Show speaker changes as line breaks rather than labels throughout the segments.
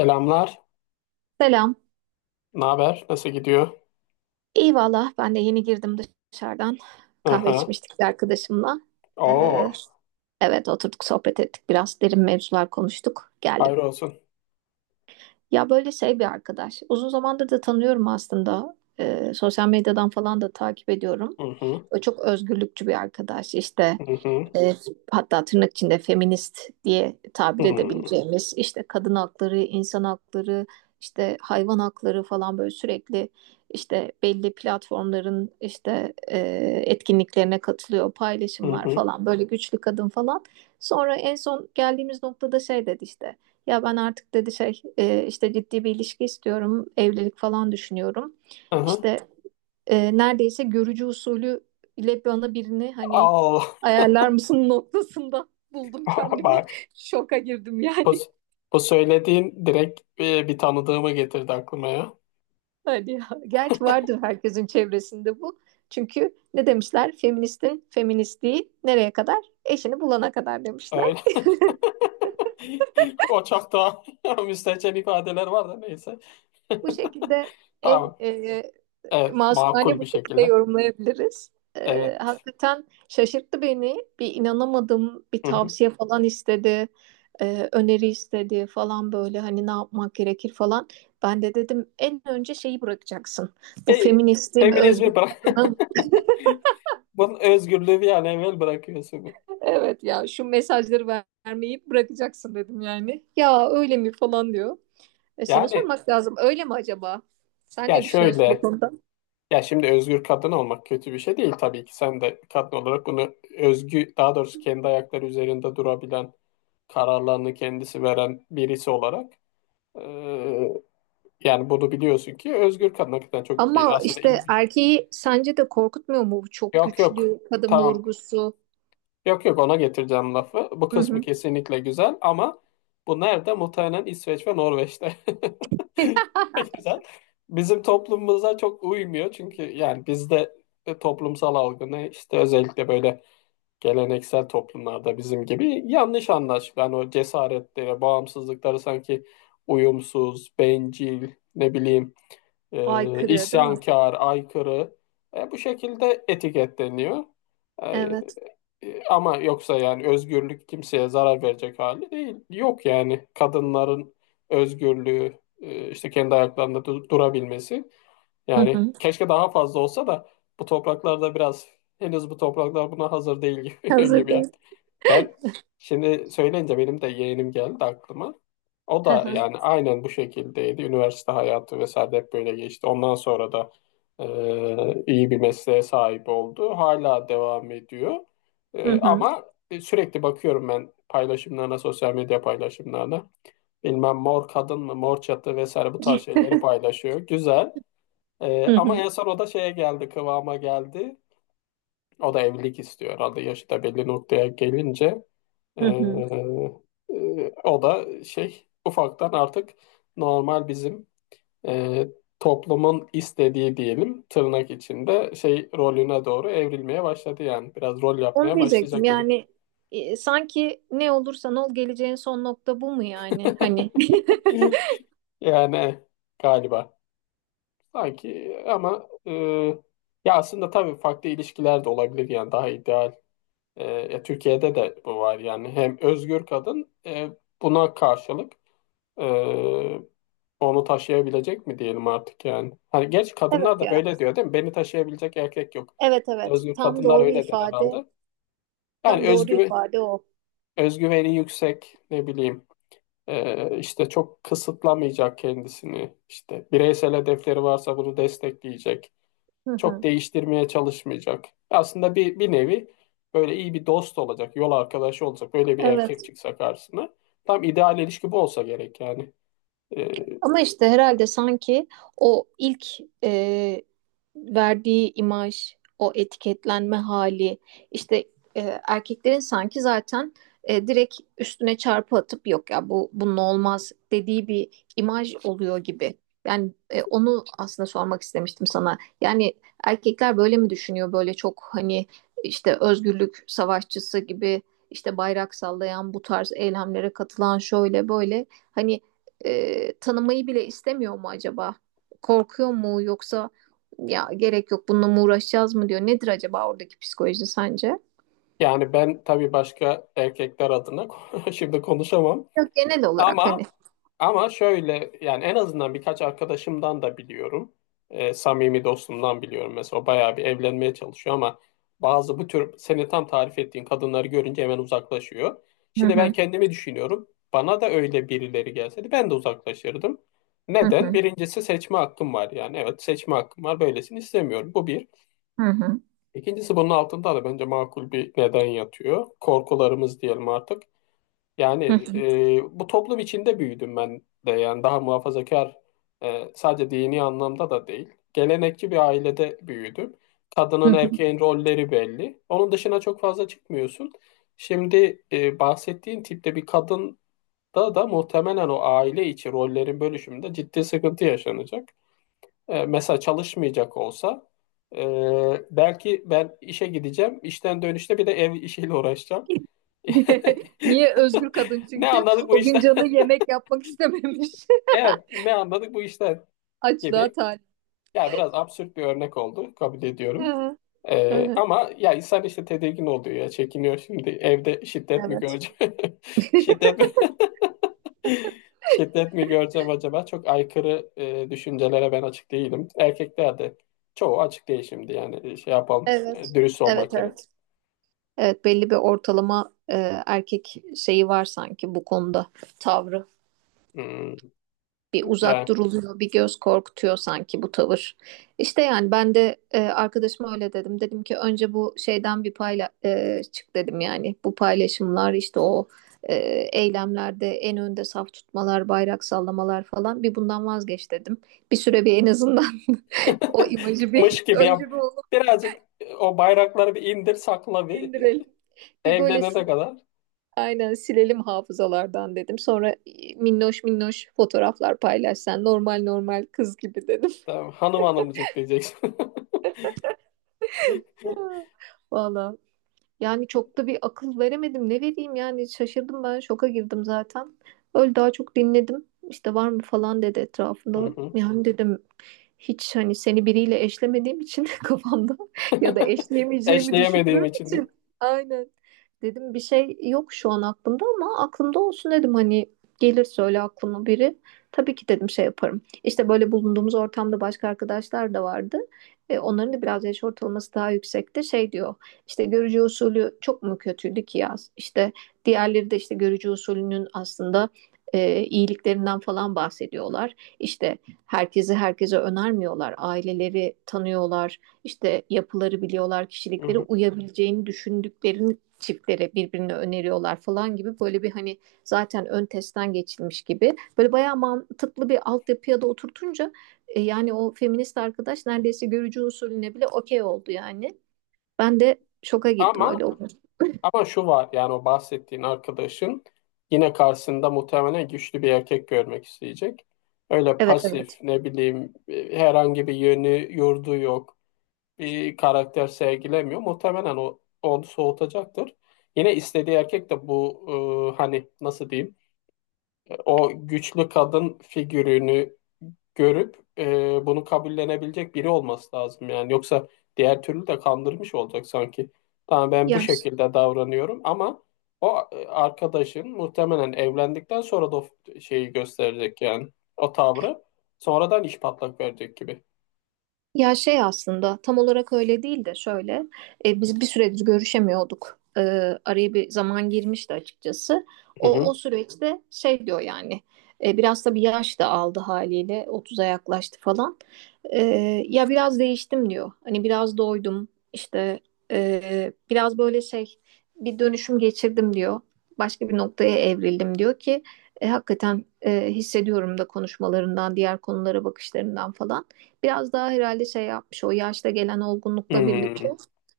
Selamlar.
Selam.
Ne haber? Nasıl gidiyor?
İyi valla ben de yeni girdim dışarıdan. Kahve
Aha.
içmiştik bir arkadaşımla.
Oo.
Ee, evet oturduk sohbet ettik. Biraz derin mevzular konuştuk. Geldim.
Hayır olsun.
Ya böyle şey bir arkadaş. Uzun zamandır da tanıyorum aslında. Sosyal medyadan falan da takip ediyorum.
Hı hı.
O çok özgürlükçü bir arkadaş. İşte
Hı hı.
e, hatta tırnak içinde feminist diye tabir
Hı
edebileceğimiz işte kadın hakları, insan hakları, işte hayvan hakları falan böyle sürekli işte belli platformların işte etkinliklerine katılıyor, paylaşımlar
hı.
falan böyle güçlü kadın falan. Sonra en son geldiğimiz noktada şey dedi işte ya ben artık dedi şey işte ciddi bir ilişki istiyorum, evlilik falan düşünüyorum.
Hı hı.
İşte neredeyse görücü usulü ile bana birini hani
Al.
ayarlar mısın noktasında buldum kendimi.
Bak.
Şoka girdim
Bu,
yani.
bu söylediğin direkt bir tanıdığımı getirdi aklıma ya.
Hadi ya. Gerçi vardır herkesin çevresinde bu. Çünkü ne demişler? Feministin feministliği nereye kadar? Eşini bulana kadar demişler.
Öyle. O çok daha müstehcen ifadeler var da neyse.
Bu şekilde en
Tamam.
e,
Evet.
masumane
Makul
bu
bir
şekilde
şekilde.
yorumlayabiliriz.
Evet.
Hakikaten şaşırttı beni. Bir inanamadım. Bir
Hı hı.
tavsiye falan istedi. Öneri istedi falan böyle hani ne yapmak gerekir falan. Ben de dedim en önce şeyi bırakacaksın. Bu
E,
feministim, özgür
Feminizmi bırak.
kadınım.
Bunun özgürlüğü bir an evvel bırakıyorsun.
Evet ya şu mesajları vermeyi bırakacaksın dedim yani. Ya öyle mi falan diyor. E, sana
Yani
sormak lazım. Öyle mi acaba? Sen
ya
ne düşünüyorsun bu
şöyle
konuda?
ya şimdi özgür kadın olmak kötü bir şey değil tabii ki. Sen de kadın olarak bunu özgü, daha doğrusu kendi ayakları üzerinde durabilen, kararlarını kendisi veren birisi olarak eee, yani bunu biliyorsun ki özgür kadın hakikaten
Ama
aslında
işte
iyi bir
erkeği sence de korkutmuyor mu bu çok
yok yok
güçlü kadın
tamam
vurgusu?
Yok yok, ona getireceğim lafı. Bu
Hı
kısmı
hı.
kesinlikle güzel ama bu nerede? Muhtemelen İsveç ve Norveç'te. Ne Güzel. Bizim toplumumuza çok uymuyor, çünkü yani bizde toplumsal algı ne, işte özellikle böyle geleneksel toplumlarda bizim gibi yanlış anlaşılıyor. Yani o cesaretlere, bağımsızlıkları sanki uyumsuz, bencil, ne bileyim,
Aykırı değil mi?
isyankar, aykırı, bu şekilde etiketleniyor.
Evet.
E, Ama yoksa yani özgürlük kimseye zarar verecek hali değil. Yok yani kadınların özgürlüğü, işte kendi ayaklarında durabilmesi.
Hı
Yani
hı.
keşke daha fazla olsa da bu topraklarda biraz, henüz bu topraklar buna hazır değil gibi,
Hazır
gibi yani.
değil.
Ben şimdi söyleyince benim de yeğenim geldi aklıma. O
Hı
da
hı.
yani aynen bu şekildeydi. Üniversite hayatı vesaire de hep böyle geçti. Ondan sonra da iyi bir mesleğe sahip oldu. Hala devam ediyor.
Hı
E,
hı.
ama sürekli bakıyorum ben paylaşımlarına, sosyal medya paylaşımlarına. Bilmem mor kadın mı, mor çatı vesaire, bu tarz şeyleri paylaşıyor. Güzel.
Hı
Ama
hı.
en son o da şeye geldi, kıvama geldi. O da evlilik istiyor. Adı yaşı da belli noktaya gelince ee,
Hı hı.
o da şey, ufaktan artık normal bizim ee, toplumun istediği diyelim, tırnak içinde şey rolüne doğru evrilmeye başladı yani. Biraz rol
Onu
yapmaya
diyecektim
başlayacak gibi.
yani, sanki ne olursan ol geleceğin son nokta bu mu yani hani?
Yani galiba, sanki, ama ya aslında tabii farklı ilişkiler de olabilir yani, daha ideal. E, ya Türkiye'de de bu var yani, hem özgür kadın, buna karşılık e, onu taşıyabilecek mi diyelim artık yani. Hani genç
Evet
kadınlar da
ya.
böyle diyor değil mi? Beni taşıyabilecek erkek yok.
Evet, evet.
Özgür
Tam
kadınlar
doğru
öyle der
ifade.
herhalde.
Tam
Yani
doğru
özgü,
ifade o.
özgüveni yüksek, ne bileyim, işte çok kısıtlamayacak kendisini, işte bireysel hedefleri varsa bunu destekleyecek,
Hı
çok
hı.
değiştirmeye çalışmayacak. Aslında bir nevi böyle iyi bir dost olacak, yol arkadaşı olacak. Böyle bir
Evet.
erkek çıksa karşısına. Tam ideal ilişki bu olsa gerek yani. Ee,
Ama işte herhalde sanki o ilk e, verdiği imaj, o etiketlenme hali, işte erkeklerin sanki zaten direkt üstüne çarpı atıp yok ya bu bunun olmaz dediği bir imaj oluyor gibi. Yani onu aslında sormak istemiştim sana. Yani erkekler böyle mi düşünüyor? Böyle çok hani işte özgürlük savaşçısı gibi işte bayrak sallayan bu tarz eylemlere katılan şöyle böyle hani, tanımayı bile istemiyor mu acaba? Korkuyor mu yoksa ya gerek yok bununla mı uğraşacağız mı diyor. Nedir acaba oradaki psikoloji sence?
yani ben tabii başka erkekler adına şimdi konuşamam.
Yok genel olarak hani.
Ama ama şöyle, yani en azından birkaç arkadaşımdan da biliyorum. Samimi dostumdan biliyorum mesela, o bayağı bir evlenmeye çalışıyor ama bazı bu tür, seni tam tarif ettiğin kadınları görünce hemen uzaklaşıyor.
Hı
Şimdi ben
hı,
kendimi düşünüyorum. Bana da öyle birileri gelseydi ben de uzaklaşırdım.
hı
Neden?
hı,
Birincisi seçme hakkım var yani. Evet, seçme hakkım var. Böylesini istemiyorum. Bu bir.
hı hı,
İkincisi, bunun altında da bence makul bir neden yatıyor. Korkularımız diyelim artık.
hı hı,
Yani bu toplum içinde büyüdüm ben de, yani daha muhafazakar, sadece dini anlamda da değil. Gelenekçi bir ailede büyüdüm.
hı
Kadının
hı.
erkeğin rolleri belli. Onun dışına çok fazla çıkmıyorsun. Şimdi bahsettiğin tipte bir kadın da muhtemelen o aile içi rollerin bölüşümünde ciddi sıkıntı yaşanacak. E, mesela çalışmayacak olsa, e, belki ben işe gideceğim, işten dönüşte bir de ev işiyle uğraşacağım.
Niye özgür kadın
Ne
çünkü
anladık bu
o gün
işten?
canı yemek yapmak istememiş.
Evet, ne anladık bu işten
Açlığa
gibi.
talip.
Ya biraz absürt bir örnek oldu, kabul
Hı
ediyorum.
hı, hı hı.
Ama ya insan işte tedirgin oluyor ya, çekiniyor, şimdi evde şiddet mi
Evet.
göreceğim? Şiddet mi? Şiddet mi göreceğim acaba? Çok aykırı düşüncelere ben açık değilim. Erkekler de çoğu açık değil şimdi, yani şey yapalım,
Evet.
dürüst
Evet,
olmak gerek.
evet. Evet, belli bir ortalama erkek şeyi var sanki bu konuda tavrı.
Hmm,
Bir
yani.
uzak duruluyor, bir göz korkutuyor sanki bu tavır. İşte yani ben de, arkadaşıma öyle dedim. Dedim ki önce bu şeyden bir çık dedim yani. Bu paylaşımlar işte o, e, eylemlerde en önde saf tutmalar, bayrak sallamalar falan bir bundan vazgeç dedim. Bir süre bir en azından o imajı bir
Mış gibi
önce
yap.
bir onu
Birazcık, o bayrakları bir indir sakla bir,
indirelim.
E,
Bir böyle
evlenene kadar.
aynen silelim hafızalardan dedim. Sonra minnoş minnoş fotoğraflar paylaşsan normal normal kız gibi dedim.
Tamam, hanım hanımcık diyeceksin.
Valla. Yani çok da bir akıl veremedim. Ne vereyim yani şaşırdım ben şoka girdim zaten. Öyle daha çok dinledim. İşte var mı falan dedi
Hı
etrafında.
hı.
Yani dedim hiç hani seni biriyle eşlemediğim için kafamda ya da eşleyemeyeceğimi
Eşleyemediğim
düşündüğüm
için de.
için. Aynen. Dedim bir şey yok şu an aklımda ama aklımda olsun dedim hani gelir söyle aklıma biri. Tabii ki dedim şey yaparım. İşte böyle bulunduğumuz ortamda başka arkadaşlar da vardı. Onların da biraz yaş ortalaması daha yüksekti. Şey diyor. İşte görücü usulü çok mu kötüydü ki ya? İşte diğerleri de işte görücü usulünün aslında, iyiliklerinden falan bahsediyorlar. İşte herkesi herkese önermiyorlar. Aileleri tanıyorlar. İşte yapıları biliyorlar.
Hı
Kişilikleri
hı.
uyabileceğini düşündüklerini çiftlere birbirine öneriyorlar falan gibi böyle bir hani zaten ön testten geçilmiş gibi böyle bayağı mantıklı bir altyapıya da oturtunca, yani o feminist arkadaş neredeyse görücü usulüne bile okey oldu yani. Ben de şoka girdim öyle
Ama
oldu.
ama şu var yani, o bahsettiğin arkadaşın yine karşısında muhtemelen güçlü bir erkek görmek isteyecek. Öyle
Evet,
pasif,
evet.
ne bileyim, herhangi bir yönü yurdu yok, bir karakter sergilemiyor. Muhtemelen o onu soğutacaktır. Yine istediği erkek de bu, hani nasıl diyeyim, o güçlü kadın figürünü görüp bunu kabullenebilecek biri olması lazım yani. Yoksa diğer türlü de kandırmış olacak sanki. Tamam ben bu
Yani
şekilde davranıyorum ama o, arkadaşın muhtemelen evlendikten sonra da o şeyi gösterecek, yani o tavrı sonradan iş patlak verecek gibi.
ya şey aslında tam olarak öyle değil de şöyle, biz bir süredir görüşemiyorduk. Araya bir zaman girmişti açıkçası.
Hı
O o
hı.
süreçte şey diyor yani, biraz da bir yaş da aldı haliyle 30'a yaklaştı falan. E, Ya biraz değiştim diyor. Hani biraz doydum işte, biraz böyle şey bir dönüşüm geçirdim diyor. Başka bir noktaya evrildim diyor ki, hakikaten, hissediyorum da konuşmalarından diğer konulara bakışlarından falan biraz daha herhalde şey yapmış o yaşta gelen olgunlukla birlikte,
Hmm.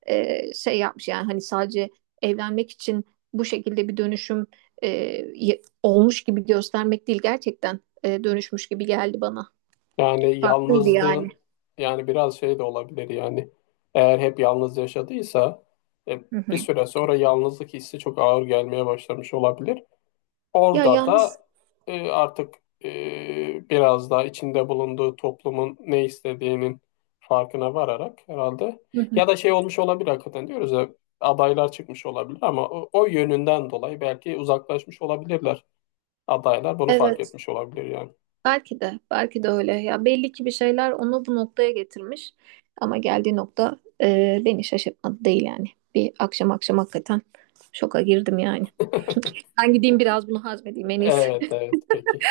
şey yapmış yani hani sadece evlenmek için bu şekilde bir dönüşüm, e, olmuş gibi göstermek değil gerçekten, dönüşmüş gibi geldi bana.
Yani
Farklıydı yani.
yalnızlığın yani biraz şey de olabilir yani. Eğer hep yalnız yaşadıysa e,
Hı
bir
hı.
süre sonra yalnızlık hissi çok ağır gelmeye başlamış olabilir.
Ya
Orada
yalnız.
da artık biraz daha içinde bulunduğu toplumun ne istediğinin farkına vararak, herhalde,
Hı hı.
ya da şey olmuş olabilir, hakikaten diyoruz ya, adaylar çıkmış olabilir ama o yönünden dolayı belki uzaklaşmış olabilirler, adaylar bunu fark
Evet,
etmiş olabilir yani.
belki de belki de öyle ya belli ki bir şeyler onu bu noktaya getirmiş ama geldiği nokta, beni şaşırtmadı değil yani. Bir akşam akşam hakikaten şoka girdim yani. Ben gideyim biraz bunu hazmedeyim en
Evet,
iyisi.
evet, peki.